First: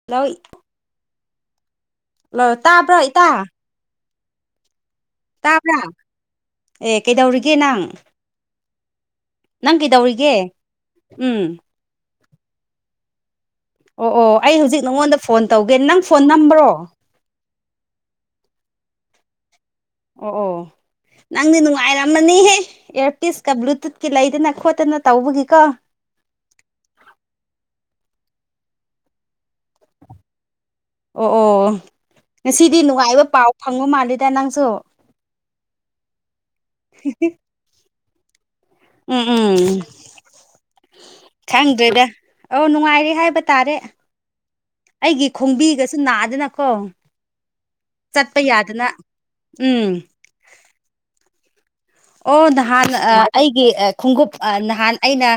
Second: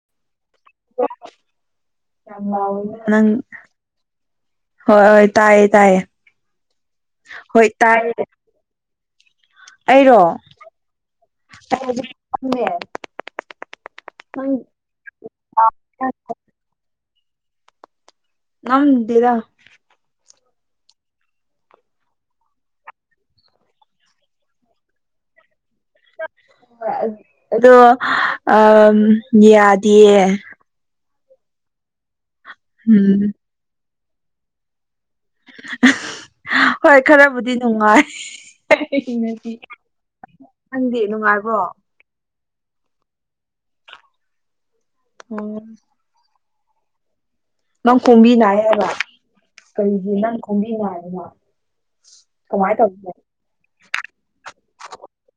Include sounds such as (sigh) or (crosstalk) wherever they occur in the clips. (unintelligible) Hello ꯇꯥꯕ꯭ꯔꯣ (inaudible) ꯅꯪ ꯏꯇꯥ ꯍꯣꯏ ꯍ‌ꯣꯏ ꯇꯥꯏꯌꯦ ꯇꯥꯕ꯭ꯔꯥ ꯇꯥꯏꯌꯦ ꯑꯦ ꯀꯩꯗꯧꯔꯤꯒꯦ ꯍꯣꯏ ꯅꯪ ꯇꯥꯏꯌꯦ ꯅꯪ ꯑꯩꯔꯣ ꯀꯩꯗꯧꯔꯤꯒꯦ ꯎꯝ (inaudible) ꯑꯣ ꯑꯣ ꯅꯪ ꯑꯩ ꯍꯧꯖꯤꯛ ꯅꯪꯉꯣꯟꯗ ꯐꯣꯟ ꯇꯧꯒꯦ ꯅꯪ ꯐꯣꯟ ꯅꯝꯕ꯭ꯔꯣ ꯅꯝꯗꯤꯗ ꯑꯣ ꯑꯣ ꯅꯪꯗꯤ ꯅꯨꯡꯉꯥꯏꯔꯝꯃꯅꯤꯍꯦ ꯏꯌꯔꯄꯤꯁꯀ ꯕ꯭ꯂꯨꯇꯨꯠꯀꯤ ꯂꯩꯗꯅ ꯈꯣꯠꯇꯅ ꯇꯧꯕꯒꯤꯀꯣ ꯑꯗꯣ ꯑꯝ ꯌꯥꯗꯤꯌꯦ ꯑꯣ ꯑꯣ ꯉꯁꯤꯗꯤ ꯎꯝ ꯅꯨꯡꯉꯥꯏꯕ ꯄꯥꯎ ꯐꯪꯕ ꯃꯥꯜꯂꯦꯗ ꯅꯪꯁꯨ ꯍꯣꯏ ꯈꯔꯕꯨꯗꯤ ꯅꯨꯡꯉꯥꯏ ꯎꯝ ꯎꯝ (unintelligible) ꯅꯪꯗꯤ ꯅꯨꯡꯉꯥꯏꯕ꯭ꯔꯣ ꯈꯪꯗ꯭ꯔꯦꯗ ꯑꯧ ꯅꯨꯡꯉꯥꯏꯔꯦ ꯍꯥꯏꯕ ꯇꯥꯔꯦ ꯑꯩꯒꯤ ꯎꯝ ꯈꯣꯡꯕꯤꯒꯁꯨ ꯅꯥꯗꯅꯀꯣ ꯅꯪ ꯈꯣꯝꯕꯤ ꯆꯠꯄ ꯌꯥꯗꯅ ꯅꯥꯏꯌꯦꯕ ꯎꯝ ꯀꯩꯒꯤ ꯅꯪ ꯈꯣꯝꯕꯤ ꯅꯥꯏꯕ ꯑꯣ ꯅꯍꯥꯟ ꯑꯩꯒꯤ ꯈꯣꯡꯎꯞ ꯅꯍꯥꯟ ꯑꯩꯅ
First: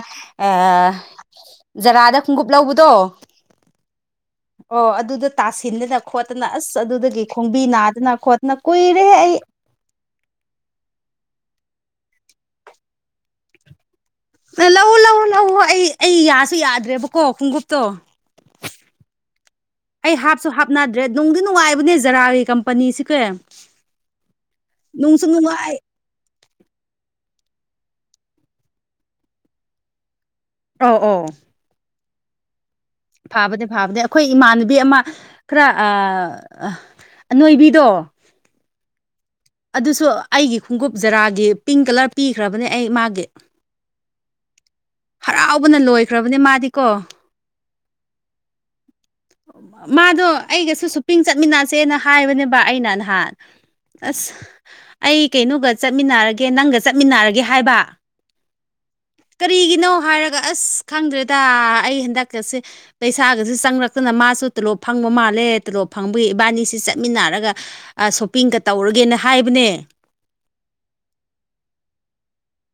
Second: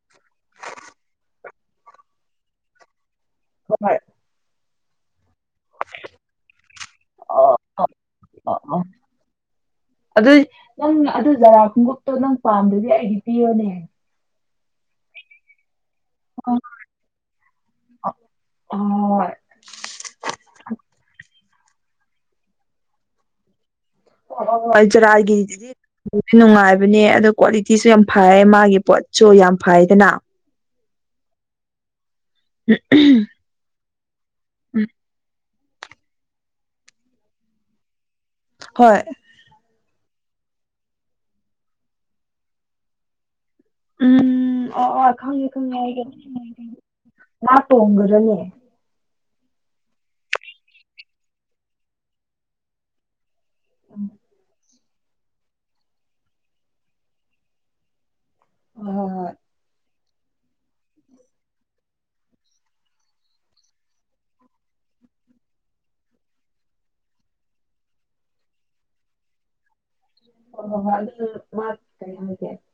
ꯖꯔꯥꯗ ꯈꯣꯡꯎꯞ ꯂꯧꯕꯗꯣ ꯍꯣꯏ ꯑꯣ ꯑꯗꯨꯗ ꯇꯥꯁꯤꯟꯗꯅ ꯈꯣꯠꯇꯅ ꯑꯁ ꯑꯗꯨꯗꯒꯤ ꯑꯣ ꯈꯣꯡꯕꯤ ꯑꯣ ꯅꯥꯗꯅ ꯈꯣꯠꯇꯅ ꯀꯨꯏꯔꯦ ꯑꯩ ꯑꯗꯨꯏ ꯅꯪ ꯑꯗꯨ ꯖꯥꯔꯥ ꯈꯣꯡꯎꯞꯇꯣ ꯅꯪ ꯄꯥꯝꯗꯔꯗꯤ ꯑꯩꯒꯤ ꯄꯤꯌꯣꯅꯦ ꯑꯦ ꯂꯧꯋ‌ꯣ ꯂꯧꯋ‌ꯣ ꯂꯧꯋ‌ꯣ ꯑꯩ ꯑꯩ ꯌꯥꯁꯨ ꯌꯥꯗ꯭ꯔꯦꯕꯀꯣ ꯈꯣꯡꯎꯞꯇꯣ ꯑ ꯑꯩ ꯍꯥꯞꯁꯨ ꯍꯥꯞꯅꯗ꯭ꯔꯦ ꯅꯨꯡꯗꯤ ꯅꯨꯡꯉꯥꯏꯕꯅꯦ ꯖꯔꯥꯒꯤ ꯀꯝꯄꯅꯤꯁꯤ ꯀꯦ ꯑꯩ ꯖꯔꯥꯒꯤ ꯅꯨꯡꯉꯥꯏꯕꯅꯦ ꯑꯗꯣ ꯀ꯭ꯋꯥꯂꯤꯇꯤꯁꯨ ꯌꯥꯝ ꯐꯩ ꯃꯥꯒꯤ ꯄꯣꯠꯁꯨ ꯌꯥꯝ ꯐꯩꯗꯅ ꯑ ꯑꯣ (unintelligible) ꯐꯥꯕꯅ‌ꯦ ꯐꯥꯕꯅ‌ꯦ ꯑꯩꯈꯣꯏ ꯏꯃꯥꯟꯅꯕꯤ ꯎꯝ ꯑꯃ ꯈꯔ ꯑꯥ ꯑꯅꯣꯏꯕꯤꯗꯣ ꯍꯣꯏ ꯑꯗꯨꯁꯨ ꯑꯩꯒꯤ ꯈꯣꯡꯎꯞ ꯖꯔꯥꯒꯤ ꯄꯤꯡ ꯀꯂꯔ ꯄꯤꯈ꯭ꯔꯕꯅꯦ ꯑꯩ ꯃꯥꯒꯤ ꯎꯝ ꯑꯣ ꯑꯣ ꯈꯪꯉꯦ ꯍꯔꯥꯎꯕꯅ ꯈꯪꯉꯦ ꯂꯣꯏꯈ꯭ꯔꯕꯅꯦ ꯃꯥꯗꯤꯀꯣ (inaudible) ꯃꯥ ꯇ‌ꯣꯡꯒꯔꯅꯦ ꯃꯥꯗꯣ ꯑꯩꯒꯁꯨ ꯁꯨꯄꯤꯡ ꯆꯠꯃꯤꯟꯅꯁꯦꯅ ꯍꯥꯏꯕꯅꯦꯕ ꯑꯩꯅ ꯅꯍꯥꯟ ꯑꯁ ꯑꯩ ꯀꯩꯅꯣꯒ ꯆꯠꯃꯤꯟꯅꯔꯒꯦ ꯅꯪꯒ ꯆꯠꯃꯤꯟꯅꯔꯒꯦ ꯍꯥꯏꯕ ꯍꯣꯏ ꯍꯣꯏ ꯀꯔꯤꯒꯤꯅꯣ ꯍꯥꯏꯔꯒ ꯑꯁ ꯈꯪꯗ꯭ꯔꯦꯗ ꯑꯩ ꯍꯟꯗꯛꯀꯁꯦ ꯄꯩꯁꯥꯒꯁꯦ ꯆꯪꯔꯛ ꯈꯛꯇꯅ ꯃꯥꯁꯨ ꯇꯣꯂꯣꯞ ꯐꯪꯕ ꯃꯥꯜꯂꯦ ꯇꯣꯂꯣꯞ ꯐꯪꯕꯒꯤ ꯏꯕꯥꯅꯤꯁꯤ ꯆꯠꯃꯤꯟꯅꯔꯒ ꯑꯥ ꯁꯣꯞꯄꯤꯡꯒ ꯇꯧꯔꯒꯦꯅ ꯍꯥꯏꯕꯅꯦ (inaudible)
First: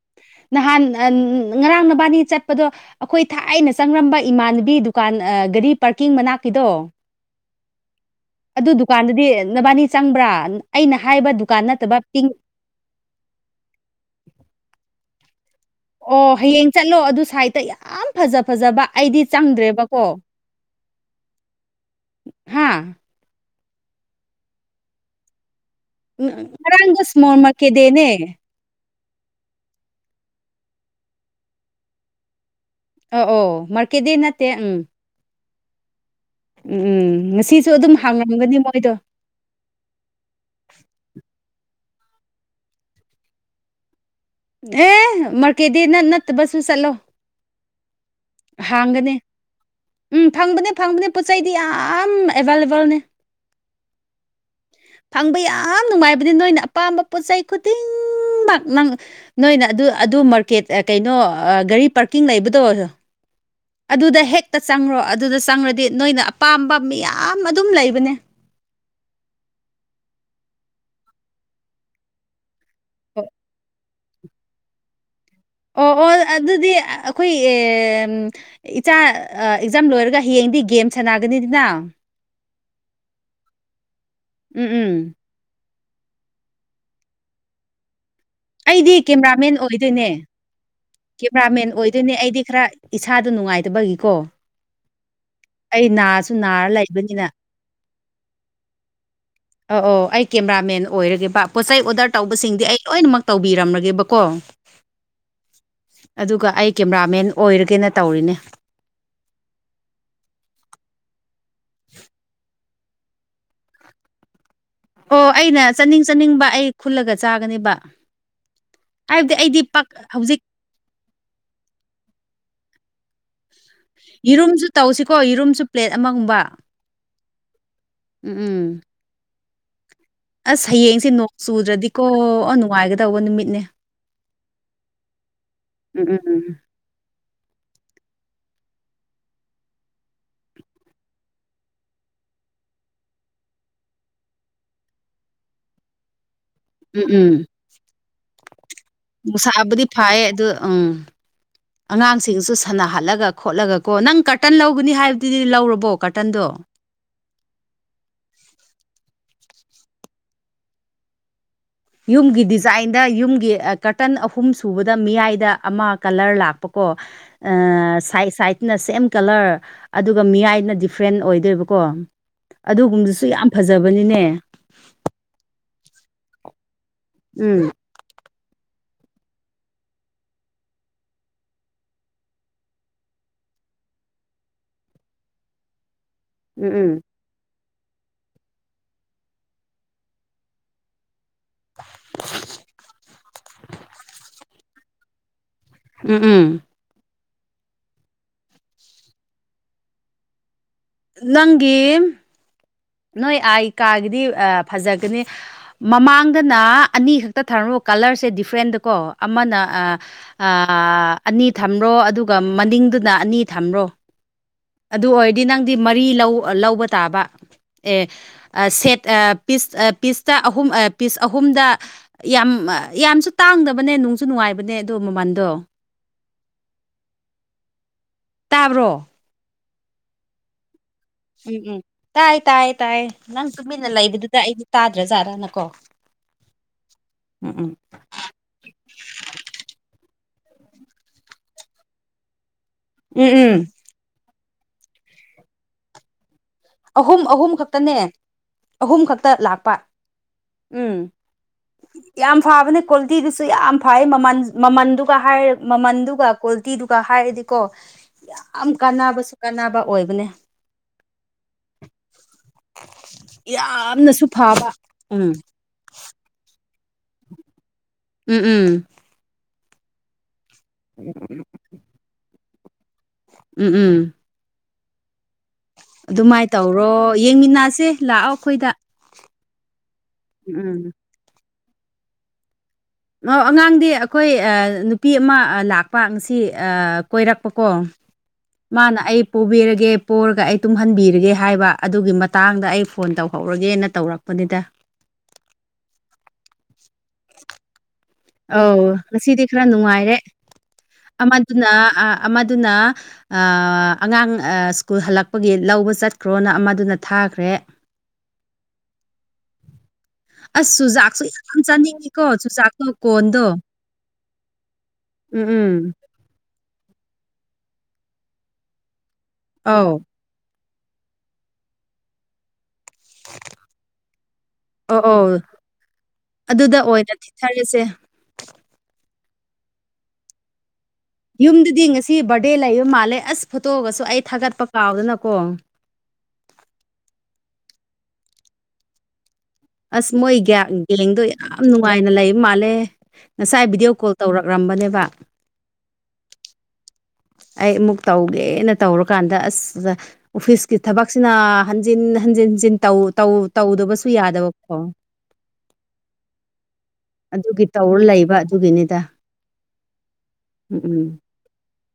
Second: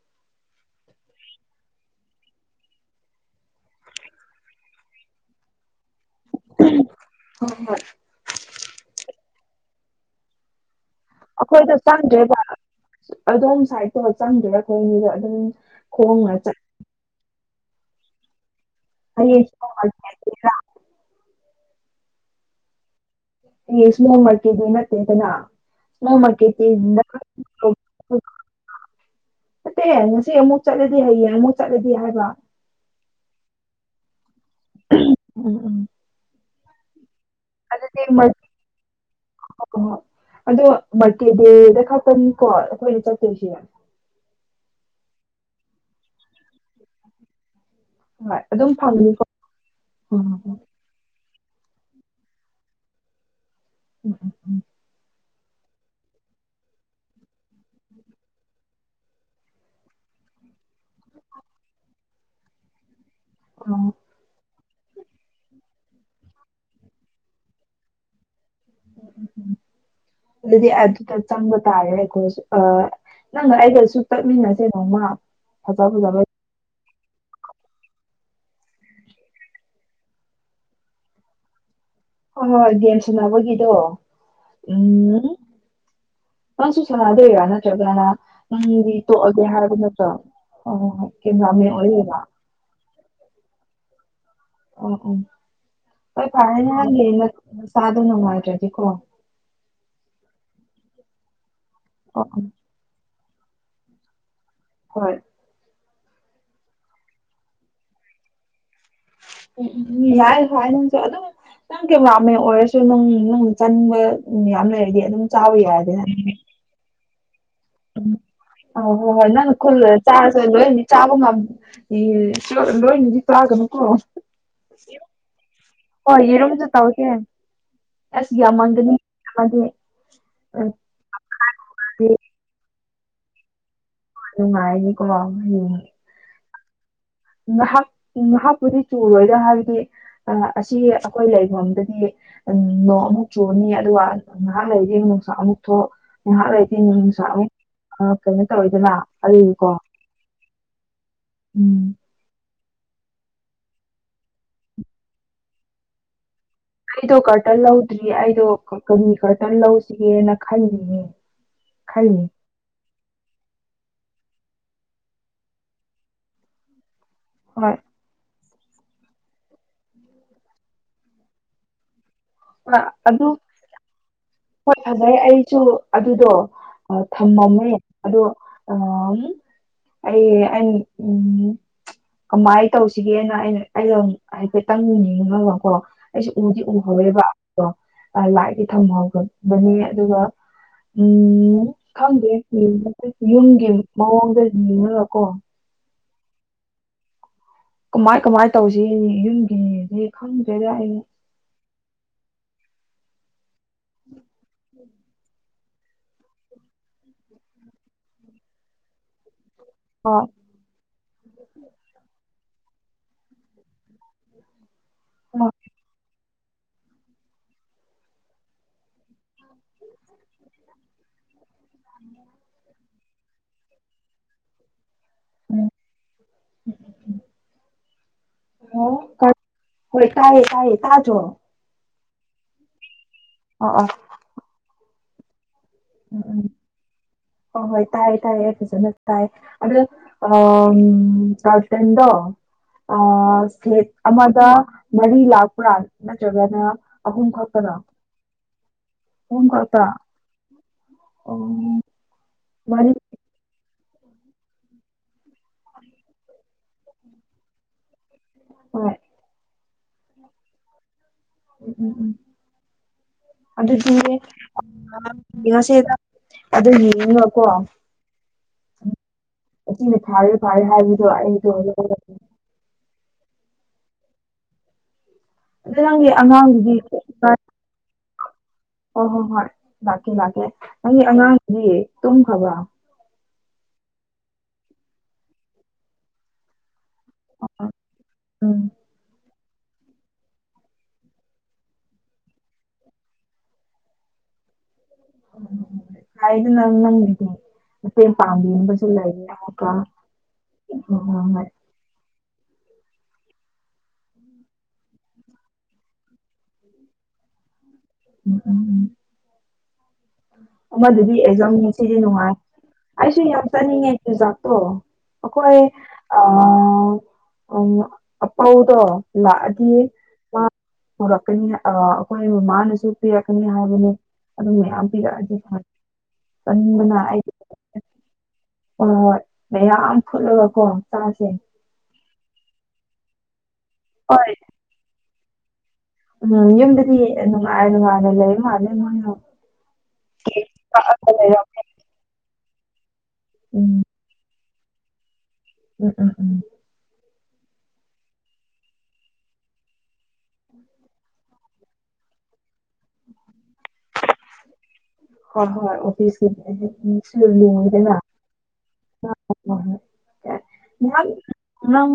ꯅꯍꯥꯟ ꯉꯔꯥꯡ ꯅꯕꯥꯅꯤ ꯆꯠꯄꯗꯣ ꯑꯩꯈꯣꯏ ꯊꯥꯏꯅ ꯆꯪꯂꯝꯕ ꯏꯃꯥꯟꯅꯕꯤ ꯗꯨꯀꯥꯟ ꯒꯥꯔꯤ ꯄꯥꯔꯀꯤꯡ ꯃꯅꯥꯛ ꯀꯤꯗꫭ ꯍꯣꯏ ꯍꯣꯏ ꯑꯗꯨ ꯗꯨꯀꯥꯟꯗꯨꯗꯤ ꯅꯕꯥꯅꯤ ꯆꯪꯕ꯭ꯔ ꯑꯩꯅ ꯍꯥꯏꯕ ꯗꯨꯀꯥꯟ ꯑꯩꯈꯣꯏꯗꫭ ꯅꯠꯇꯕ ꯄꯤꯡ ꯆꯪꯗ꯭ꯔꯦꯕ ꯑꯗꯣꯝ ꯁꯥꯏꯗꯠꯇꯨ ꯆꯪꯗ꯭ꯔꯦ ꯑꯩꯈꯣꯏꯅꯤꯗꫭ ꯑꯗꯨꯝ ꯑꯣ ꯈꯣꯡꯅ ꯆꯠ ꯍꯌꯦꯡ ꯆꯠꯂꯣ ꯑꯗꯨ ꯁꯥꯏꯠꯇ ꯌꯥꯝ ꯐꯖ ꯐꯖꯕ ꯑꯩꯗꯤ ꯍꯌꯦꯡ ꯆꯪꯗ꯭ꯔꯦꯕꯀꯣ ꯍꯥ (unintelligible) ꯎꯝ ꯉꯔꯥꯡꯗꯣ ꯏꯁꯃꯣꯜ ꯃꯥꯔꯀꯦꯠ ꯗꯦꯅꯦ ꯅꯠꯇꯦ ꯉꯁꯤ ꯑꯃꯨꯛ ꯆꯠꯂꯗꯤ ꯍꯌꯦꯡ ꯑꯃꯨꯛ ꯆꯠꯂꯗꯤ ꯍꯥꯏꯕ ꯑ ꯑꯣ ꯃꯥꯔꯀꯦꯠꯗꯤ ꯅꯠꯇꯦ ꯎꯝ ꯎꯝ ꯎꯝ ꯎꯝ ꯎꯝ ꯉꯁꯤꯁꯨ ꯑꯗꯨꯝ ꯍꯥꯡꯉꯝꯒꯅꯤ ꯃꯣꯏꯗꯣ ꯍꯣꯏ ꯍꯣꯏ ꯑꯗꯣ ꯃꯥꯔꯀꯦꯗꯦꯗ ꯈꯔꯛꯇꯅꯤꯀꯣ ꯑꯩꯈꯣꯏꯅ ꯆꯠꯇꯣꯏꯁꯤ ꯑꯦ ꯃꯥꯔꯀꯦꯗꯦ ꯅꯠ ꯅꯠꯇꯕꯁꯨ ꯆꯠꯂꯣ ꯍꯣꯏ ꯑꯗꯨꯝ ꯍꯥꯡꯒꯅꯤ ꯐꯪꯅꯤꯀꯣ ꯎꯝ ꯑꯣ ꯐꯪꯕꯅꯦ ꯐꯪꯕꯅꯦ ꯄꯣꯠ ꯆꯩꯗꯤ ꯌꯥꯝ ꯑꯦꯕꯥꯏꯂꯦꯕꯜꯅꯦ (inaudible) ꯐꯪꯕ ꯌꯥꯝ ꯅꯨꯡꯉꯥꯏꯕꯅꯤ ꯅꯣꯏꯅ ꯑꯄꯥꯝꯕ ꯄꯣꯠ ꯆꯩ ꯈꯨꯗꯤꯡꯃꯛ ꯅꯣꯏꯅ ꯑꯗꯨ ꯑꯗꯨ ꯃꯥꯔꯀꯦꯠ ꯀꯩꯅꯣ ꯒꯥꯔꯤ ꯄꯥꯔꯀꯤꯡ ꯂꯩꯕꯗꯣ (inaudible) ꯑꯗꯨꯗ ꯍꯦꯛꯇ ꯆꯪꯔꫭ ꯑꯗꯨꯗ ꯆꯪꯔꯗꯤ ꯅꯣꯏꯅ ꯑꯄꯥꯝꯕ ꯃꯌꯥꯝ ꯑꯗꯨꯝ ꯂꯩꯕꯅꯦ ꯑꯗꯨꯗꯤ ꯑꯗꯨꯗ ꯆꯪꯕ ꯇꯥꯔꯦ ꯑꯩꯈꯣꯏꯁꯨ ꯅꯪꯒ ꯑꯩꯒꯁꯨ ꯆꯠꯃꯤꯟꯅꯁꯦ ꯅꯣꯡꯃ ꯐꯖ ꯑꯣ ꯑꯣ ꯐꯖꯕ ꯑꯗꯨꯗꯤ ꯑꯩꯈꯣꯏ ꯑꯦꯝ ꯏꯆꯥ ꯑꯦꯛꯖꯥꯝ ꯂꯣꯏꯔꯒ ꯍꯌꯦꯡꯗꯤ ꯒꯦꯝ ꯁꯥꯟꯅꯒꯅꯤꯗꯅ ꯍꫭꯏ ꯍꫭꯏ ꯒꯦꯝ ꯁꯥꯟꯅꯕꯒꯤꯗꫭ ꯎꯝ ꯃꯥꯁꯨ ꯁꯥꯟꯅꯗꫭꯏꯔ ꯅꯠꯇ‌ꯔꯒꯅ ꯑꯩꯗꯤ ꯀꯦꯃꯦꯔꯥꯃꯦꯟ ꯑꯣꯏꯗꯣꯏꯅꯦ ꯑꯣ ꯍꯣꯏ ꯍꯣꯏ ꯀꯦꯃꯦꯔꯥꯃꯦꯟ ꯑꯣꯏꯗꯣꯏꯅꯦ ꯑꯣꯏꯗꯣꯏꯕ ꯑꯩꯗꯤ ꯈꯔ ꯏꯁꯥꯗꯨ ꯅꯨꯡꯉꯥꯏꯇꯕꯒꯤꯀꯣ ꯑꯣ ꯑꯣ ꯑꯩ ꯍꯣꯏ ꯅꯥꯁꯨ ꯅꯥꯔ ꯐꯔꯦꯅꯦ ꯅꯪꯒꯤ ꯂꯩꯕꯅꯤꯅ ꯅꯁꯥꯗꯨ ꯅꯨꯡꯉꯥꯏꯇ꯭ꯔꯗꯤꯀꯣ ꯑ ꯑꯣ ꯑꯩ ꯀꯦꯃꯦꯔꯥꯃꯦꯟ ꯑꯣꯏꯔꯒꯦꯕ ꯄꯣꯠꯆ ꯆꯩ ꯑꯣꯗꯔ ꯑꯣ ꯎꯝ ꯇꯧꯕꯁꯤꯡꯗꯤ ꯑꯩ ꯂꯣꯏꯅꯃꯛ ꯇꯧꯕꯤꯔꯝꯂꯒꯦꯕꯀꯣ ꯍꯣꯏ ꯑꯗꯨꯒ ꯑꯩ ꯀꯦꯃꯦꯔꯥꯃꯦꯟ ꯑꯣꯏꯔꯒꯦꯅ ꯇꯧꯔꯤꯅꯦ ꯎꯝ ꯎꯝ ꯎꯝ ꯌꯥꯏ ꯍꫭꯏ ꯅꯪꯁꯨ ꯑꯗꯨꯝ ꯅꯪ ꯀꯦꯕꯥꯃꯦꯟ ꯑꯣꯏꯔꯁꯨ (unintelligible) ꯅꯪꯅ ꯆꯥꯅꯤꯡꯕ ꯃꯌꯥꯝ ꯂꯩ ꯑꯣ ꯑꯩꯅ ꯆꯥꯅꯤꯡ ꯆꯥꯅꯤꯡꯕ ꯑꯩ ꯈꯨꯜꯂꯒ ꯆꯥꯒꯅꯦꯕ ꯑꫭ ꯍꯣ ꯍꫭꯏ ꯍꯥꯏꯕꯗꯤ ꯅꯪꯅ ꯑꯩꯗꯤ ꯄꯥꯛ ꯈꯨꯜꯂ ꯆꯥꯔꯁꯨ ꯍꯧꯖꯤꯛ ꯂꯣꯏꯅ ꯆꯥꯕ ꯉꯝ ꯂꯣꯏꯅꯗꯤ ꯆꯥꯒꯅꯨꯀꫭ ꯌꯦꯔꯨꯝꯁꯨ ꯇꯧꯁꯤꯀꯣ ꯌꯦꯔꯨꯝꯁꯨ ꯄ꯭ꯂꯦꯠ ꯍꯣꯏ ꯑꯃꯒꯨꯝꯕ ꯌꯦꯔꯨꯝꯖꯨ ꯇꯥꯎꯔꯛꯀꯦ ꯑꯁ ꯎꯝ ꯎꯝ ꯌꯥꯝꯃꯟꯒꯅꯤ (unintelligible) ꯑꯁ ꯍꯌꯦꯡꯁꯦ ꯅꯣꯡ ꯆꯨꯗ꯭ꯔꯗꯤꯀꯣ ꯅꯨꯡꯉꯥꯏꯒꯗꯧꯕ ꯅꯨꯃꯤꯠꯅꯦ ꯅꯨꯡꯉꯥꯢꯅꯤꯒꯣ ꯑꯝ ꯎꯝ ꯎꯝ ꯎꯝ ꯎꯝ ꯉꯥꯏꯍꯥꯛ ꯉꯥꯏꯍꯥꯛꯄꯨꯗꯤ ꯆꯨꯔꯣꯏꯗ ꯍꯥꯏꯕꯗꯤ ꯑꯁꯤ ꯑꯩꯈꯣꯏ ꯂꯩꯐꯝꯗꯗꯤ ꯎꯝ ꯅꯣꯡ ꯑꯃꯨꯛ ꯆꯨꯅꯤ ꯑꯗꯨꯒ ꯉꯥꯏꯍꯥꯛ ꯂꯩꯔꯗꯤ ꯅꯨꯡꯁꯥ ꯑꯃꯨꯛ ꯊꯣꯛ ꯉꯥꯏꯍꯥꯛ ꯂꯩ ꯇꯤꯟ ꯎꯝ ꯅꯨꯡꯁꯥ ꯎꯝ ꯑꯃꯨꯛ ꯀꯩꯅꯣ ꯇꯧꯋꯤꯗꯅ ꯑꯗꯨꯗꯤꯀꯣ ꯅꯨꯡꯁꯥꯕꯨꯗꯤ ꯐꯩꯌꯦ ꯑꯗꯨ ꯎꯝ ꯑꯉꯥꯡꯁꯤꯡꯁꯨ ꯁꯥꯟꯅꯍꯜꯂꯒ ꯈꯣꯠꯂꯒ ꯀꯣ ꯅꯪ ꯀꯥꯔꯇꯟ ꯂꯧꯒꯅꯤ ꯍꯥꯏꯕꯗꯨꯗꯤ ꯂꯧꯔꯕꯣ ꯀꯥꯔꯇꯟꯗꯣ ꯑꯩꯗꯣ ꯀꯥꯔꯇꯟ ꯂꯧꯗ꯭ꯔꯤ ꯑꯩꯗꯣ ꯀꯔꯤ ꯀꯔꯇꯟ ꯂꯧꯁꯤꯒꯦꯅ ꯈꯥꯜꯂꯤꯅꯦ ꯌꯨꯝꯒꯤꯗꯤ ꯆꯥꯏꯟꯗ ꯌꯨꯝꯒꯤ ꯀꯥꯔꯇꯟ ꯑꯍꯨꯝ ꯁꯨꯕꯗ ꯃꯤꯌꯥꯏꯗ ꯑꯃ ꯀꯂꯔ ꯂꯥꯛꯄꯀꯣ ꯍꯣꯏ ꯁꯥꯏꯠ ꯁꯥꯏꯠꯇꯅ ꯁꯦꯝ ꯀꯂꯔ ꯑꯗꯨꯒ ꯃꯤꯌꯥꯏꯅ ꯗꯤꯐ꯭ꯔꯦꯟ ꯑꯣꯏꯗꯣꯏꯕꯀꯣ ꯍꯣꯏ ꯑꯗꯨꯒꯨꯝꯕꯗꯨꯁꯨ ꯑꯗꯨ ꯌꯥꯝ ꯐꯖꯕꯅꯤꯅꯦ ꯍꯣꯏ ꯐꯖꯩ ꯑꯩꯁꯨ ꯑꯗꯨꯗꯣ ꯑꯥ ꯎꯝ ꯊꯝꯃꯝꯃꯦ ꯑꯗꯣ ꯎ ꯑꯩ ꯑꯩ ꯎꯝ ꯀꯃꯥꯏꯅ ꯇꯧꯁꯤꯒꯦꯅ ꯑꯩꯅ ꯑꯩ ꯍꯥꯏꯐꯦꯠꯇꯪ ꯌꯦꯅꯤꯡꯉꯑꯀꯣ ꯑꯩꯁꯨ ꯎꯗꯤ ꯎꯝ ꯎꯍꯧꯋꯦꯕꯣ ꯂꯥꯏꯗꯤ ꯊꯝꯍꯧꯕꯅꯦ ꯑꯗꯨꯒ ꯎꯝ ꯈꯪꯗꯦ ꯌꯨꯝꯒꯤ ꯃꯑꯣꯡꯗ ꯌꯦꯡꯉꯒꯀꯣ ꯎꯝ ꯎꯝ ꯀꯃꯥꯏ ꯀꯃꯥꯏꯅ ꯇꯧꯁꯤꯒꯦꯅꯦ ꯌꯨꯝꯒꯤꯗꯤ ꯈꯪꯗ꯭ꯔꯦꯗ ꯑꯩ ꯅꯪꯒꯤ ꯅꯣꯏ ꯑꯥ ꯀꯥꯒꯤꯗꯤ ꯐꯖꯒꯅꯤ ꯃꯃꯥꯡꯗꯅ ꯑꯅꯤ ꯈꯛꯇ ꯊꯥꯔꯣꯕ ꯀꯂꯔꯁꯦ ꯗꯤꯐ꯭ꯔꯦꯟꯗꯀꯣ ꯑꯃꯅ ꯑ ꯑꯅꯤ ꯊꯝꯔꯣ ꯑꯗꯨꯒ ꯃꯅꯤꯡꯗꯨꯅ ꯑꯅꯤ ꯊꯝꯔꯣ ꯑꯗꯨ ꯑꯣꯏꯔꯗꯤ ꯑ ꯅꯪꯗꯤ ꯃꯔꯤ ꯂꯧ ꯂꯧꯕ ꯇꯥꯕ ꯑꯦ ꯁꯦꯠ ꯄꯤꯁ ꯄꯤꯁꯇ ꯑꯍꯨꯝ ꯄꯤꯁ ꯑꯍꯨꯝꯗ ꯌꯥꯝ ꯌꯥꯝꯁꯨ ꯇꯥꯡꯗꯕꯅꯦ ꯅꯨꯡꯁꯨ ꯅꯨꯡꯉꯥꯏꯕꯅꯦ ꯑꯗꯨ ꯃꯃꯟꯗꯣ ꯎꯝ ꯎꯝ ꯎꯝ (inaudible) ꯇꯥꯕ꯭ꯔꯣ ꯑꯣ ꯍꯣꯏ ꯇꯥꯏꯌꯦ ꯇꯥꯏꯌꯦ ꯇꯥꯗ꯭ꯔꯣ ꯎꯝ ꯎꯝ ꯇꯥꯏ ꯇꯥꯏ ꯇꯥꯏ ꯅꯪ ꯑ ꯑ ꯇꯨꯃꯤꯟꯅ ꯂꯩꯕꯗꯨꯗ ꯑꯩꯗꯤ ꯇꯥꯗ꯭ꯔꯖꯥꯠꯂꯅꯀꯣ ꯎꯝ ꯎꯝ ꯍꯣꯢ ꯍꯣꯏ ꯇꯥꯏꯌꯦ ꯇꯥꯏꯌꯦ ꯐꯖꯅ ꯇꯥꯏ ꯑꯗꯨꯗ ꯑꯥ ꯒꯥꯜ ꯐ꯭ꯔꯦꯟꯗꯣ ꯑ ꯎꯝ ꯎꯝ ꯁꯦꯠ ꯑꯃꯗ ꯃꯔꯤ ꯂꯥꯛꯄ꯭ꯔꯥꯟ ꯅꯠꯇ꯭ꯔꯒꯅ ꯑꯍꯨꯝ ꯑꯍꯨꯝ ꯈꯛꯇꯅꯦ ꯑꯍꯨꯝ ꯈꯛꯇ ꯂꯥꯛꯄ ꯎꯝ ꯑꯣ ꯌꯥꯝ ꯐꯕꯅꯦ ꯃꯔꯤ ꯀ꯭ꯋꯥꯂꯤꯇꯤꯗꯨꯁꯨ ꯌꯥꯝ ꯐꯩꯌꯦ ꯃꯃꯜ ꯃꯃꯜꯗꯨ ꯃꯃꯜꯗꯨ ꯀ꯭ꯋꯥꯂꯤꯇꯤꯗꯨꯒ ꯍꯥꯏꯔꯗꯤꯀꯣ ꯌꯥꯝ ꯍꯣꯏ ꯀꯥꯟꯅꯕꯁꯨ ꯀꯥꯟꯅꯕ ꯑꯣꯏꯕꯅꯦ ꯎꯝ ꯎꯝ ꯎꯝ ꯑꯗꯨꯗꯤꯅꯦ ꯌꯥꯝꯅꯁꯨ ꯐꯕ ꯎꯝ ꯅꯠꯇꯦꯗ ꯑꯗꯨꯒꯤꯅꯤꯅ ꯒꯣ ꯎꯝ ꯎꯝ ꯑꯁꯤꯁ ꯐꯥꯔꯦ ꯐꯥꯔꯦ ꯍꯥꯏꯕꯗꯣ ꯑꯩꯁꯨ ꯎꯝ ꯎꯝ ꯑꯗꯣ ꯅꯪꯒꯤ ꯑꯗꯨꯃꯥꯏꯅ ꯑꯉꯥꯡꯗꯨꯗꯤ ꯇꯧꯔꯣ ꯀꯥꯏ? ꯌꯦꯡꯃꯤꯟꯅꯁꯦ ꯂꯥꯛꯑꯣ ꯑꯩꯈꯣꯏꯗ ꯍꯣꯏ ꯍꯣꯣ ꯍꯣꯏ ꯂꯥꯛꯀꯦ ꯂꯥꯛꯀꯦ ꯎꯝ ꯅꯪꯒꯤ ꯑꯉꯥꯡꯗꯤ ꯇꯨꯝꯈ꯭ꯔꯥꯕ ꯑꯉꯥꯡꯗꯤ ꯑꯩꯈꯣꯏ ꯅꯨꯄꯤ ꯑꯃ ꯂꯥꯛꯄ ꯉꯁꯤ ꯀꯣꯏꯔꯛꯄꯀꯣ ꯎꯝ ꯃꯥꯅ ꯑꯩ ꯄꯨꯕꯤꯔꯒꯦ ꯄꯣꯔꯒ ꯑꯩ ꯇꯨꯝꯍꯟꯕꯤꯔꯒꯦ ꯍꯥꯏꯕ ꯑꯗꯨꯒꯤ ꯃꯇꯥꯡꯗ ꯑꯩ ꯐꯣꯟ ꯇꯧꯍꯧꯔꯒꯦꯅ ꯇꯧꯔꯛꯄꯅꯤꯗ (unintelligible) (unintelligible) ꯑꯥꯎ ꯂꯩꯔꯦ ꯉꯁꯤꯗꯤ ꯈꯔ ꯑꯃꯨꯛꯀ ꯍꯣꯏ ꯅꯨꯡꯉꯥꯏꯔꯦ ꯍꯣꯏ ꯍꯣꯏ ꯑꯃꯗꯨꯅ ꯑ ꯑꯃꯗꯨꯅ ꯑꯉꯥꯡ ꯁ꯭ꯀꯨꯜ ꯍꯜꯂꯛꯄꯒꯤ ꯂꯧꯕ ꯆꯠꯈ꯭ꯔꯣꯅ ꯑꯃꯗꯨꯅ ꯊꯥꯈ꯭ꯔꯦ ꯑꯁ ꯑꯃꯗꯨꯗꯤ ꯆꯨꯖꯥꯛꯁꯨ ꯑꯦꯖꯝ ꯌꯥꯝ ꯉꯁꯤꯗꯤ ꯆꯥꯅꯤꯡꯉꯤꯀꯣ ꯅꯨꯡꯉꯥꯏ ꯆꯨꯖꯥꯛꯇꯣ ꯑꯩꯁꯨ ꯀꯣꯟꯗꯣ ꯌꯥꯝ ꯆꯥꯅꯤꯡꯉꯦ ꯆꯨꯖꯥꯛꯇꯣ ꯎꯝ ꯑꯩꯈꯣꯏ ꯎꯝ ꯑꯄꯧꯗꫭ ꯂꯥꯛ ꯑꯗꯤ ꯑꯧ ꯃꯥ ꯄꯨꯔꯛꯀꯅꯤ ꯑ ꯑꯩꯈꯣꯏ ꯃꯃꯥꯅꯁꯨ ꯄꯤꯔꯛꯀꯅꯤ ꯍꯥꯏꯕꯅꯦ ꯑꯗꯨ ꯃꯌꯥꯝ ꯑꯧ ꯑꯧ ꯄꯤꯔꯛꯑꯗꯤ (inaudible) ꯑꯗꯨꯗ ꯆꯥꯅꯤꯡꯕꯅ ꯑꯩ (unintelligible) ꯍꫭ ꯍꯣꯏ ꯌꯥꯝꯌꯥꯝ ꯐꯨꯜꯂꯒꯀꯣ ꯆꯥꯁꯦ ꯌꯨꯝꯗꯗꯤ ꯉꯁꯤ ꯕꯥꯔꯗꯦ ꯂꯩꯕ ꯃꯥꯜꯂꯦ ꯑꯁ ꯐꯣꯇꯣꯒꯁꯨ ꯑꯩ ꯍꯣꯏ ꯊꯥꯒꯠꯄ ꯀꯥꯎꯗꯅꯀꯣ ꯎꯝ ꯌꯨꯝꯗꯗꯤ ꯅꯨꯉꯥꯏ ꯅꯨꯉꯥꯏ ꯂꯩꯕ ꯃꯥꯜꯂꯦ ꯅꫭꯏꯗꫭ ꯑꯁ ꯃꯣꯏ ꯒꯦꯡꯗꯣ ꯌꯥꯝ ꯅꯨꯡꯉꯥꯏꯅ ꯂꯩꯕ ꯃꯥꯜꯂꯦ ꯉꯁꯥꯏ ꯎꯝ ꯚꯤꯗꯤꯑꯣ ꯀꯣꯜ ꯇꯧꯔꯛ ꯔꯝꯕꯅꯦꯕ ꯎꯝ ꯎꯝ ꯎꯝ ꯑꯩ ꯑꯃꯨꯛ ꯇꯧꯒꯦꯅ ꯇꯧꯔꯀꯥꯟꯗ ꯑꯁ ꯑꯣꯐꯤꯁꯀꯤ ꯊꯕꯛꯁꯤꯅ ꯍꯟꯖꯤꯟ ꯍꯟꯖꯤꯟ ꯍꯟꯖꯤꯟ ꯇꯧ ꯇꯧ ꯇꯧꯗꯕꯁꯨ ꯌꯥꯗꯕꯀꯣ ꯍꯣꯏ ꯍꯣꯏ ꯑꯣꯐꯤꯁꯀꯤ (unintelligible) ꯑꯗꯨꯒꯤ ꯂꯨꯏꯗꯅ ꯇꯧꯔ ꯂꯩꯕ ꯑꯗꯨꯒꯤꯅꯤꯗ ꯎꯝ ꯎꯝ ꯅꯪ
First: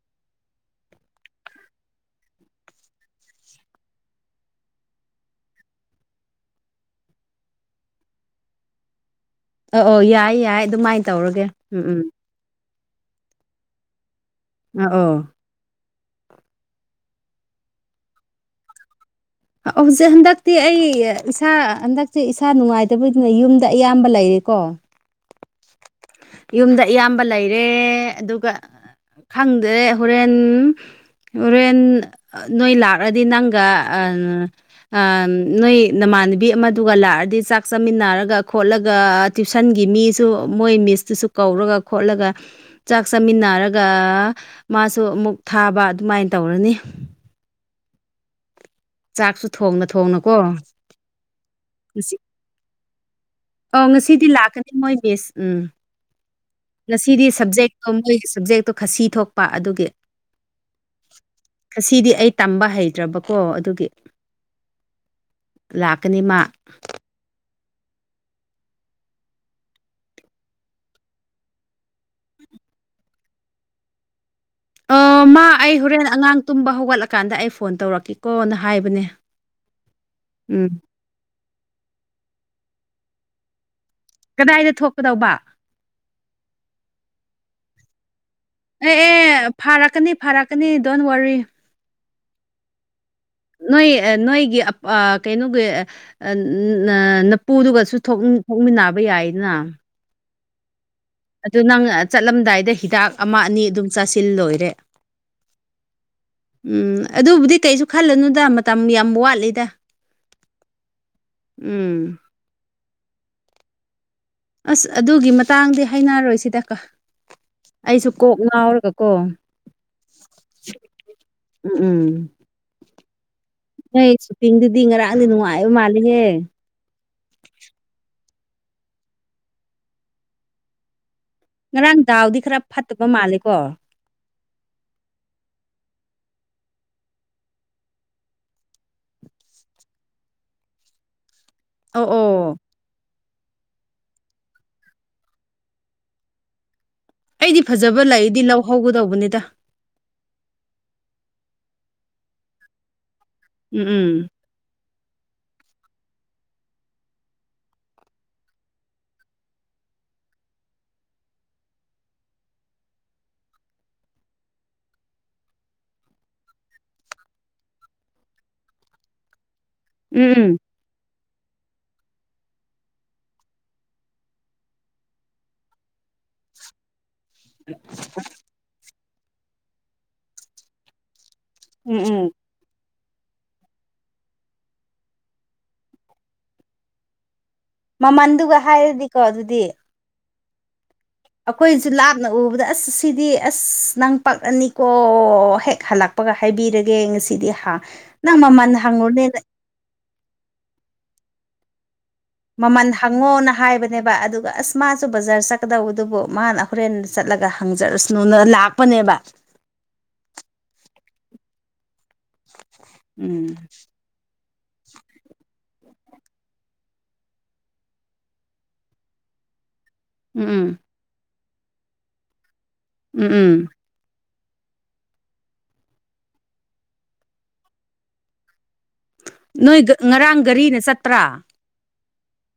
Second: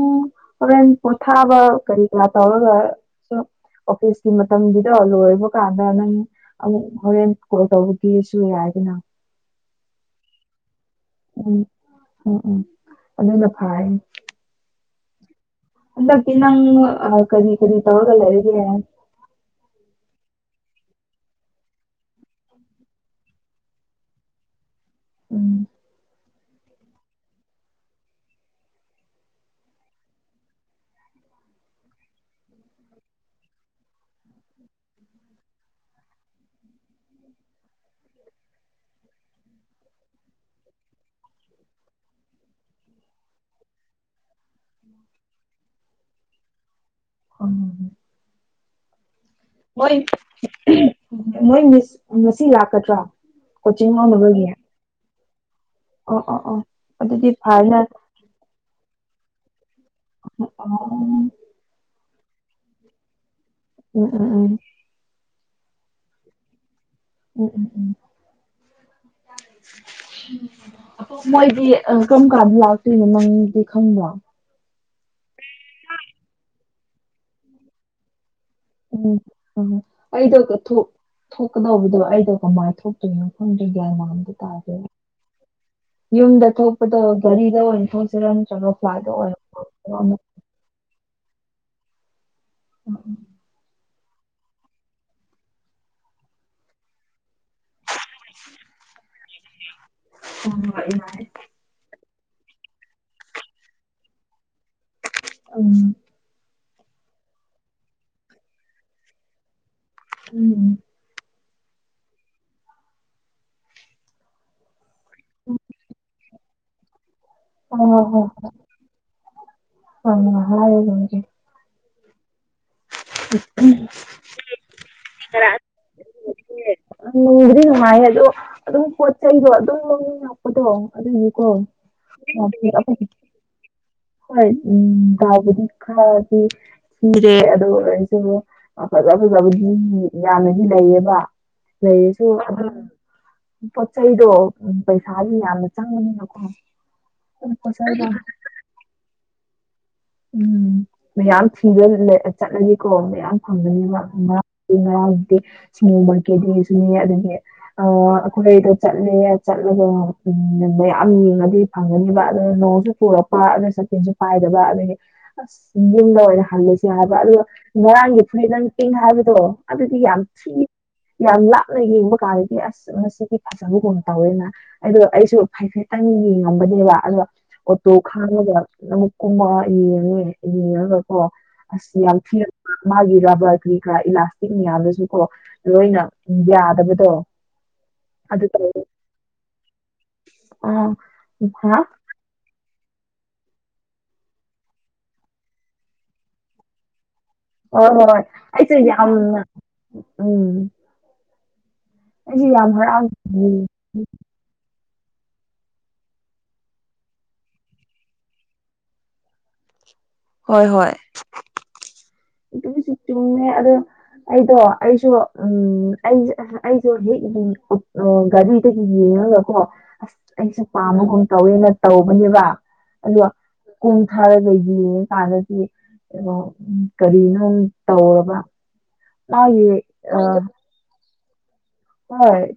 ꯍꯣꯔꯦꯟ ꯄꯣꯊꯥꯕ ꯀꯔꯤ ꯀꯔꯥ ꯇꯧꯔꯒ ꯑꯣꯐꯤꯁꯀꯤ ꯃꯇꯝꯒꯤꯗꫭ ꯂꯣꯏꯔꯕ ꯀꯥꯟꯗ ꯅꯪ ꯑꯃꯨꯛ ꯍꯣꯔꯦꯟ ꯀꯣꯜ ꯇꯧꯕꯒꯤꯁꯨ ꯌꯥꯏꯗꯅ ꯑ ꯑꯣ ꯌꯥꯏ ꯌꯥꯏ ꯑꯗꯨꯃꯥꯏꯅ ꯇꯧꯔꯒꯦ ꯎꯝ ꯎꯝ ꯎꯝ ꯎꯝ ꯑꯗꯨꯅ ꯐꯔꯅꯤ ꯑ ꯑꯣ ꯍꯟꯗꯇꯤ ꯅꯪ ꯑ ꯀꯔꯤ ꯀꯔꯤ ꯇꯧꯔꯒ ꯂꯩꯔꯤꯒꯦ ꯍꯧꯖꯤꯛ ꯍꯟꯗꯛꯇꯤ ꯑꯩ ꯏꯁꯥ ꯍꯟꯗꯛꯇꯤ ꯏꯁꯥ ꯅꯨꯡꯉꯥꯏꯇꯕꯒꯤꯗꯨꯅ ꯌꯨꯝꯗ ꯑꯌꯥꯝꯕ ꯂꯩꯔꯦꯀꯣ ꯎꯝ ꯌꯨꯝꯗ ꯑꯌꯥꯝꯕ ꯂꯩꯔꯦ ꯑꯗꯨꯒ ꯈꯪꯗꯔꯦ ꯍꯣꯔꯦꯟ ꯍꯣꯔꯦꯟ ꯅꯣꯏ ꯂꯥꯛꯂꯗꯤ ꯅꯪꯒ ꯅꯣꯏ ꯅꯃꯥꯟꯅꯕꯤ ꯑꯃꯗꯨꯒ ꯂꯥꯛꯑꯗꯤ ꯆꯥꯛ ꯆꯥꯃꯤꯟꯅꯔꯒ ꯈꯣꯠꯂꯒ ꯇ꯭ꯋꯨꯁꯟꯒꯤ ꯃꯤꯁꯨ ꯃꯣꯏ ꯃꯤꯁꯇꯨꯁꯨ ꯀꯧꯔꯒ ꯈꯣꯠꯂꯒ ꯆꯥꯛ ꯆꯥꯃꯤꯟꯅꯔꯒ ꯃꯥꯁꯨ ꯑꯃꯨꯛ ꯊꯥꯕ ꯑꯗꯨꯃꯥꯏꯅ ꯇꯧꯔꯅꯤ (inaudible) ꯆꯥꯛꯁꯨ ꯊꯣꯡꯅ ꯃꯣꯏ ꯊꯣꯡꯅꯀꯣ ꯃꯣꯏ ꯃꯤꯁ ꯉꯁꯤ ꯂꯥꯛꯀꯗ꯭ꯔꯥ ꯑꯧ ꯉꯁꯤꯗꯤ ꯂꯥꯛꯀꯅꯤ ꯃꯣꯏ ꯃꯤꯁ ꯎꯝ ꯑꯣ ꯑꯣ ꯑꯣ ꯉꯁꯤꯗꯤ ꯑꯗꯨꯗꯤ ꯐꯔꯦꯅꯦ ꯁꯕꯖꯦꯛꯇꯣ ꯃꯣꯏꯒꯤ ꯁꯞꯖꯦꯛꯇꯣ ꯈꯥꯁꯤ ꯊꯣꯛꯄ ꯑꯗꯨꯒꯤ (inaudible) ꯈꯥꯁꯤꯗꯤ ꯑꯩ ꯇꯝꯕ ꯍꯩꯇ꯭ꯔꯕꯀꯣ ꯑꯗꯨꯒꯤ ꯎꯝ ꯎꯝ ꯎꯝ ꯂꯥꯛꯀꯅꯤ ꯃꯥ ꯎ ꯎꯝ ꯎꯝ ꯃꯣꯏꯗꯤ ꯀꯝ ꯀꯥ ꯂꯥꯎꯇꯣꯏꯅꯣ ꯅꯪꯗꯤ ꯈꯪꯕ꯭ꯔꯣ ꯑꯣ ꯃꯥ ꯑꯩ ꯍꯣꯔꯦꯟ ꯑꯉꯥꯡ ꯇꯨꯝꯕ ꯍꯧꯒꯠꯂꯀꯥꯟꯗ ꯑꯩ ꯐꯣꯟ ꯇꯧꯔꯛꯀꯦꯀꯣꯅ ꯍꯥꯏ ꯑꯩꯗ (unintelligible) ꯊꯣꯛꯀꯗꯧꯕꯗꯣ ꯑꯩꯗꯣ ꯀꯃꯥꯏ ꯊꯣꯛꯇꯣꯏꯅꯣ ꯈꯪꯗ꯭ꯔꯦ ꯒ꯭ꯌꯥꯟꯒ ꯑꯝꯇ ꯀꯗꯥꯏꯗ ꯇꯥꯗ꯭ꯔꯦꯕ ꯊꯣꯛꯀꯗꯧꯕ ꯌꯨꯝꯗ ꯊꯣꯛꯄꯗꯣ ꯘꯔꯤꯗ ꯑꯣꯏꯅ ꯊꯣꯛꯁꯤꯔ ꯑꯦ ꯑꯦ ꯐꯥꯔꯛꯀꯅꯤ ꯐꯥꯔꯛꯀꯅꯤ ꯗꯣꯟ ꯋꯥꯔꯤ ꯎꯝ ꯎꯝ ꯅꯣꯏ ꯅꯣꯏꯒꯤ ꯑꯞ ꯑꯥ ꯀꯩꯅꯣꯒꯤ ꯄꯨꯗꯨꯒꯁꯨ ꯊꯣꯛꯃꯤꯟ ꯊꯣꯛꯃꯤꯟꯅꯕ ꯌꯥꯏꯅ (inaudible) ꯑꯗꯨ ꯅꯪ ꯆꯠꯂꯝꯗꯥꯏꯗ ꯍꯤꯗꯥꯛ ꯑꯃ ꯑꯅꯤ ꯑꯗꯨꯝ ꯆꯥꯁꯤꯜ ꯂꯣꯏꯔꯦ ꯎꯝ ꯎꯝ ꯑꯗꯨꯕꯨꯗꯤ ꯀꯩꯁꯨ ꯈꯜꯂꯅꯨꯗ ꯃꯇꯝ ꯌꯥꯝ ꯋꯥꯠꯂꯤꯗ ꯎꯝ ꯎꯝ ꯑꯁ ꯑꯗꯨꯒꯤ ꯃꯇꯥꯡꯗꯤ ꯍꯥꯏꯅꯔꯣꯏꯁꯤꯗꯀ ꯍꯣꯏ ꯑꯩꯁꯨ ꯀꯣꯛ ꯉꯥꯎꯔꯒ ꯀꯣ ꯑꯃ ꯍꯥꯏꯔ ꯌꯦꯡꯒꯦ ꯎꯝ ꯎꯝ ꯅꯣꯏ ꯁꯨꯇꯤꯡꯗꯨꯗꯤ ꯉꯔꯥꯡꯗꯤ ꯅꯨꯡꯉꯥꯏꯕ ꯃꯥꯜꯂꯤꯍꯦ ꯅꯨꯡꯕꯨꯗꯤ ꯅꯨꯡꯉꯥꯏꯌꯦ ꯑꯗꯣ ꯑꯗꯨꯝ ꯄꯣꯠ ꯆꯩꯗꯣ ꯑꯗꯨꯝ ꯑꯗꯣ ꯑꯗꯨꯏꯀꯣ ꯉꯔꯥꯡ ꯗꯥꯎꯗꯤ ꯈꯔ ꯐꯠꯇꯕ ꯃꯥꯜꯂꯦꯀꯣ ꯍꯣꯏ ꯎꯝ ꯗꯥꯎꯕꯨꯗꯤ ꯈꯔꯗꯤ ꯁꯤꯔꯦ ꯑꯗꯣ (unintelligible) ꯐꯖ ꯐꯖꯕꯗꯤ ꯌꯥꯝꯅꯗꯤ ꯂꯩꯌꯦꯕ ꯑꯣ ꯂꯩꯁꯨ ꯑꯣ ꯄꯣꯠ ꯆꯩꯗꯣ ꯄꯩꯁꯥꯒꯤ ꯌꯥꯝꯅ ꯆꯪꯕꯅꯤꯅꯀꯣ ꯑꯩꯗꯤ ꯄꯣꯠ ꯐꯖꯕ ꯆꯩꯗꯣ ꯂꯩꯗꯤ ꯂꯧꯍꯧꯒꯗꯧꯕꯅꯤꯗ ꯎꯝ ꯃꯌꯥꯝ ꯊꯤꯕ ꯂꯦ ꯆꯠꯂꯒꯦꯀꯣ ꯃꯌꯥꯝ ꯐꯪꯒꯅꯤꯕ ꯎꯝ ꯉꯔꯥꯡꯗꯤ (unintelligible) ꯑꯥ ꯑꯩꯈꯣꯏꯗꯣ ꯆꯠꯂꯦ ꯆꯠꯂꯒ ꯃꯌꯥꯝ ꯌꯦꯡꯉꯗꯤ ꯐꯪꯒꯅꯦꯕ ꯑꯗꯣ ꯅꯣꯡꯁꯨ (unintelligible) ꯑꯗ ꯁꯇꯤꯟꯁꯨ ꯄꯥꯏꯗ꯭ꯔꯕ ꯑꯗꯒꯤ ꯑꯁ ꯌꯨꯝꯗ ꯑꯣꯏꯅ ꯍꯜꯂꯁꯦ ꯍꯥꯏꯕ ꯑꯗꯨꯒ ꯉꯔꯥꯡꯒꯤ ꯐꯨꯔꯤ ꯅꯪ ꯄꯤꯡ ꯍꯥꯏꯕꯗꯣ ꯑꯗꯨꯗꯤ ꯎꯝ ꯌꯥꯝ ꯊꯤ ꯎꯝ ꯌꯥꯝ ꯂꯥꯞꯅ ꯌꯦꯡꯕ ꯀꯥꯟꯗꯗꯤ ꯑꯁ ꯃꯁꯤꯗꯤ ꯐꯖꯕꯒꯨꯝ ꯇꯧꯋꯦꯅ ꯑꯗꯣ ꯑꯩꯁꯨ ꯐꯩꯐꯦꯇꯪ ꯉꯝꯕꯅꯦꯕ ꯑꯗꯨꯒ ꯑꯣꯇꯣ ꯈꯥꯝꯒ ꯑꯃꯨꯛ ꯀꯨꯝꯃꯣꯏ ꯌꯦꯡꯉꯒꯅꯦ ꯌꯦꯡꯉꯒꯀꯣ ꯑꯁ ꯎꯝ ꯎꯝ ꯌꯥꯝ ꯎꯝ ꯊꯤꯔ ꯃꯥꯒꯤ ꯔꯕꯔ ꯀ꯭ꯔꯤꯀ꯭ꯔꯥ ꯏꯂꯥꯁꯇꯤꯛ ꯃꯌꯥꯝꯗꯨꯁꯨ ꯀꯣ ꯂꯣꯏꯅ ꯌꯥꯗꯕꯗꯣ ꯑꯗꯨ ꯃꯃꯟꯗꯨꯒ ꯍꯥꯏꯔꯗꯤꯀꯣ ꯑꯗꯨꯗꯤ ꯑ ꯑꯩꯈꯣꯏꯁꯨ ꯂꯥꯞ ꯅ ꯎꯕꯗ ꯑꯁ ꯁꯤꯗꯤ ꯑꯁ ꯅꯪꯄꯥꯛꯑꯅꯤꯀꯣ ꯍꯦꯛ ꯍꯜꯂꯛꯄꯒ ꯍꯥꯏꯕꯤꯔꯒꯦ ꯉꯁꯤꯗꯤ ꯍꯥ ꯍꯣꯏ ꯍꯣꯏ ꯅꯪ ꯃꯃꯜ ꯑꯩꯁꯨ ꯍꯪꯉꯨꯅꯦ ꯌꯥꯝꯅ ꯎꯝ ꯑꯩꯁꯦ ꯌꯥꯝ ꯃꯃꯟ ꯍꯔꯥꯎ ꯍꯪꯉꯣꯅ ꯍꯥꯏꯕꯅꯦꯕ ꯑꯗꯨꯒ ꯑꯁ ꯃꯥꯁꯨ ꯕꯖꯥꯔ ꯆꯠꯀꯗꯧꯕꯗꯨꯕꯨ ꯃꯥꯅ ꯍꯣꯔꯦꯟ ꯆꯠꯂꯒ ꯍꯪꯖꯔꯨꯁꯅꯨꯅ ꯂꯥꯛꯄꯅꯦꯕ ꯍꯣꯏ ꯍꯣꯏ ꯑꯗꯨꯁꯨ ꯆꯨꯝꯃꯦ ꯎꯝ ꯑꯗꯣ ꯑꯩꯗꯣ ꯑꯩꯁꯨ ꯎꯝ ꯑꯩ ꯑꯩꯖꯦ ꯍꯧꯖꯤꯛ ꯒꯥꯔꯤꯗꯒꯤ ꯌꯦꯡꯉꯒ ꯀꯣ ꯑꯁ ꯎꯝ ꯑꯩꯁꯨ ꯎꯝ ꯄꯥꯝꯃꯒꯨꯝ ꯇꯧꯋꯦꯅ ꯇꯧꯕꯅꯦꯕ ꯑꯗꯣ ꯎꯝ ꯎꯝ ꯀꯨꯝꯊꯥꯔꯒ ꯌꯦꯡꯉꯀꯥꯟꯗꯗꯤ ꯀꯩꯅꯣ ꯀꯔꯤꯅꯣꯝ ꯇꯧꯔꯕ ꯃꯥꯒꯤ ꯅꯣꯏ ꯑ ꯉꯔꯥꯡ ꯒꯥꯔꯤꯅ ꯆꯠꯄ꯭ꯔꯥ ꯍꯣꯏ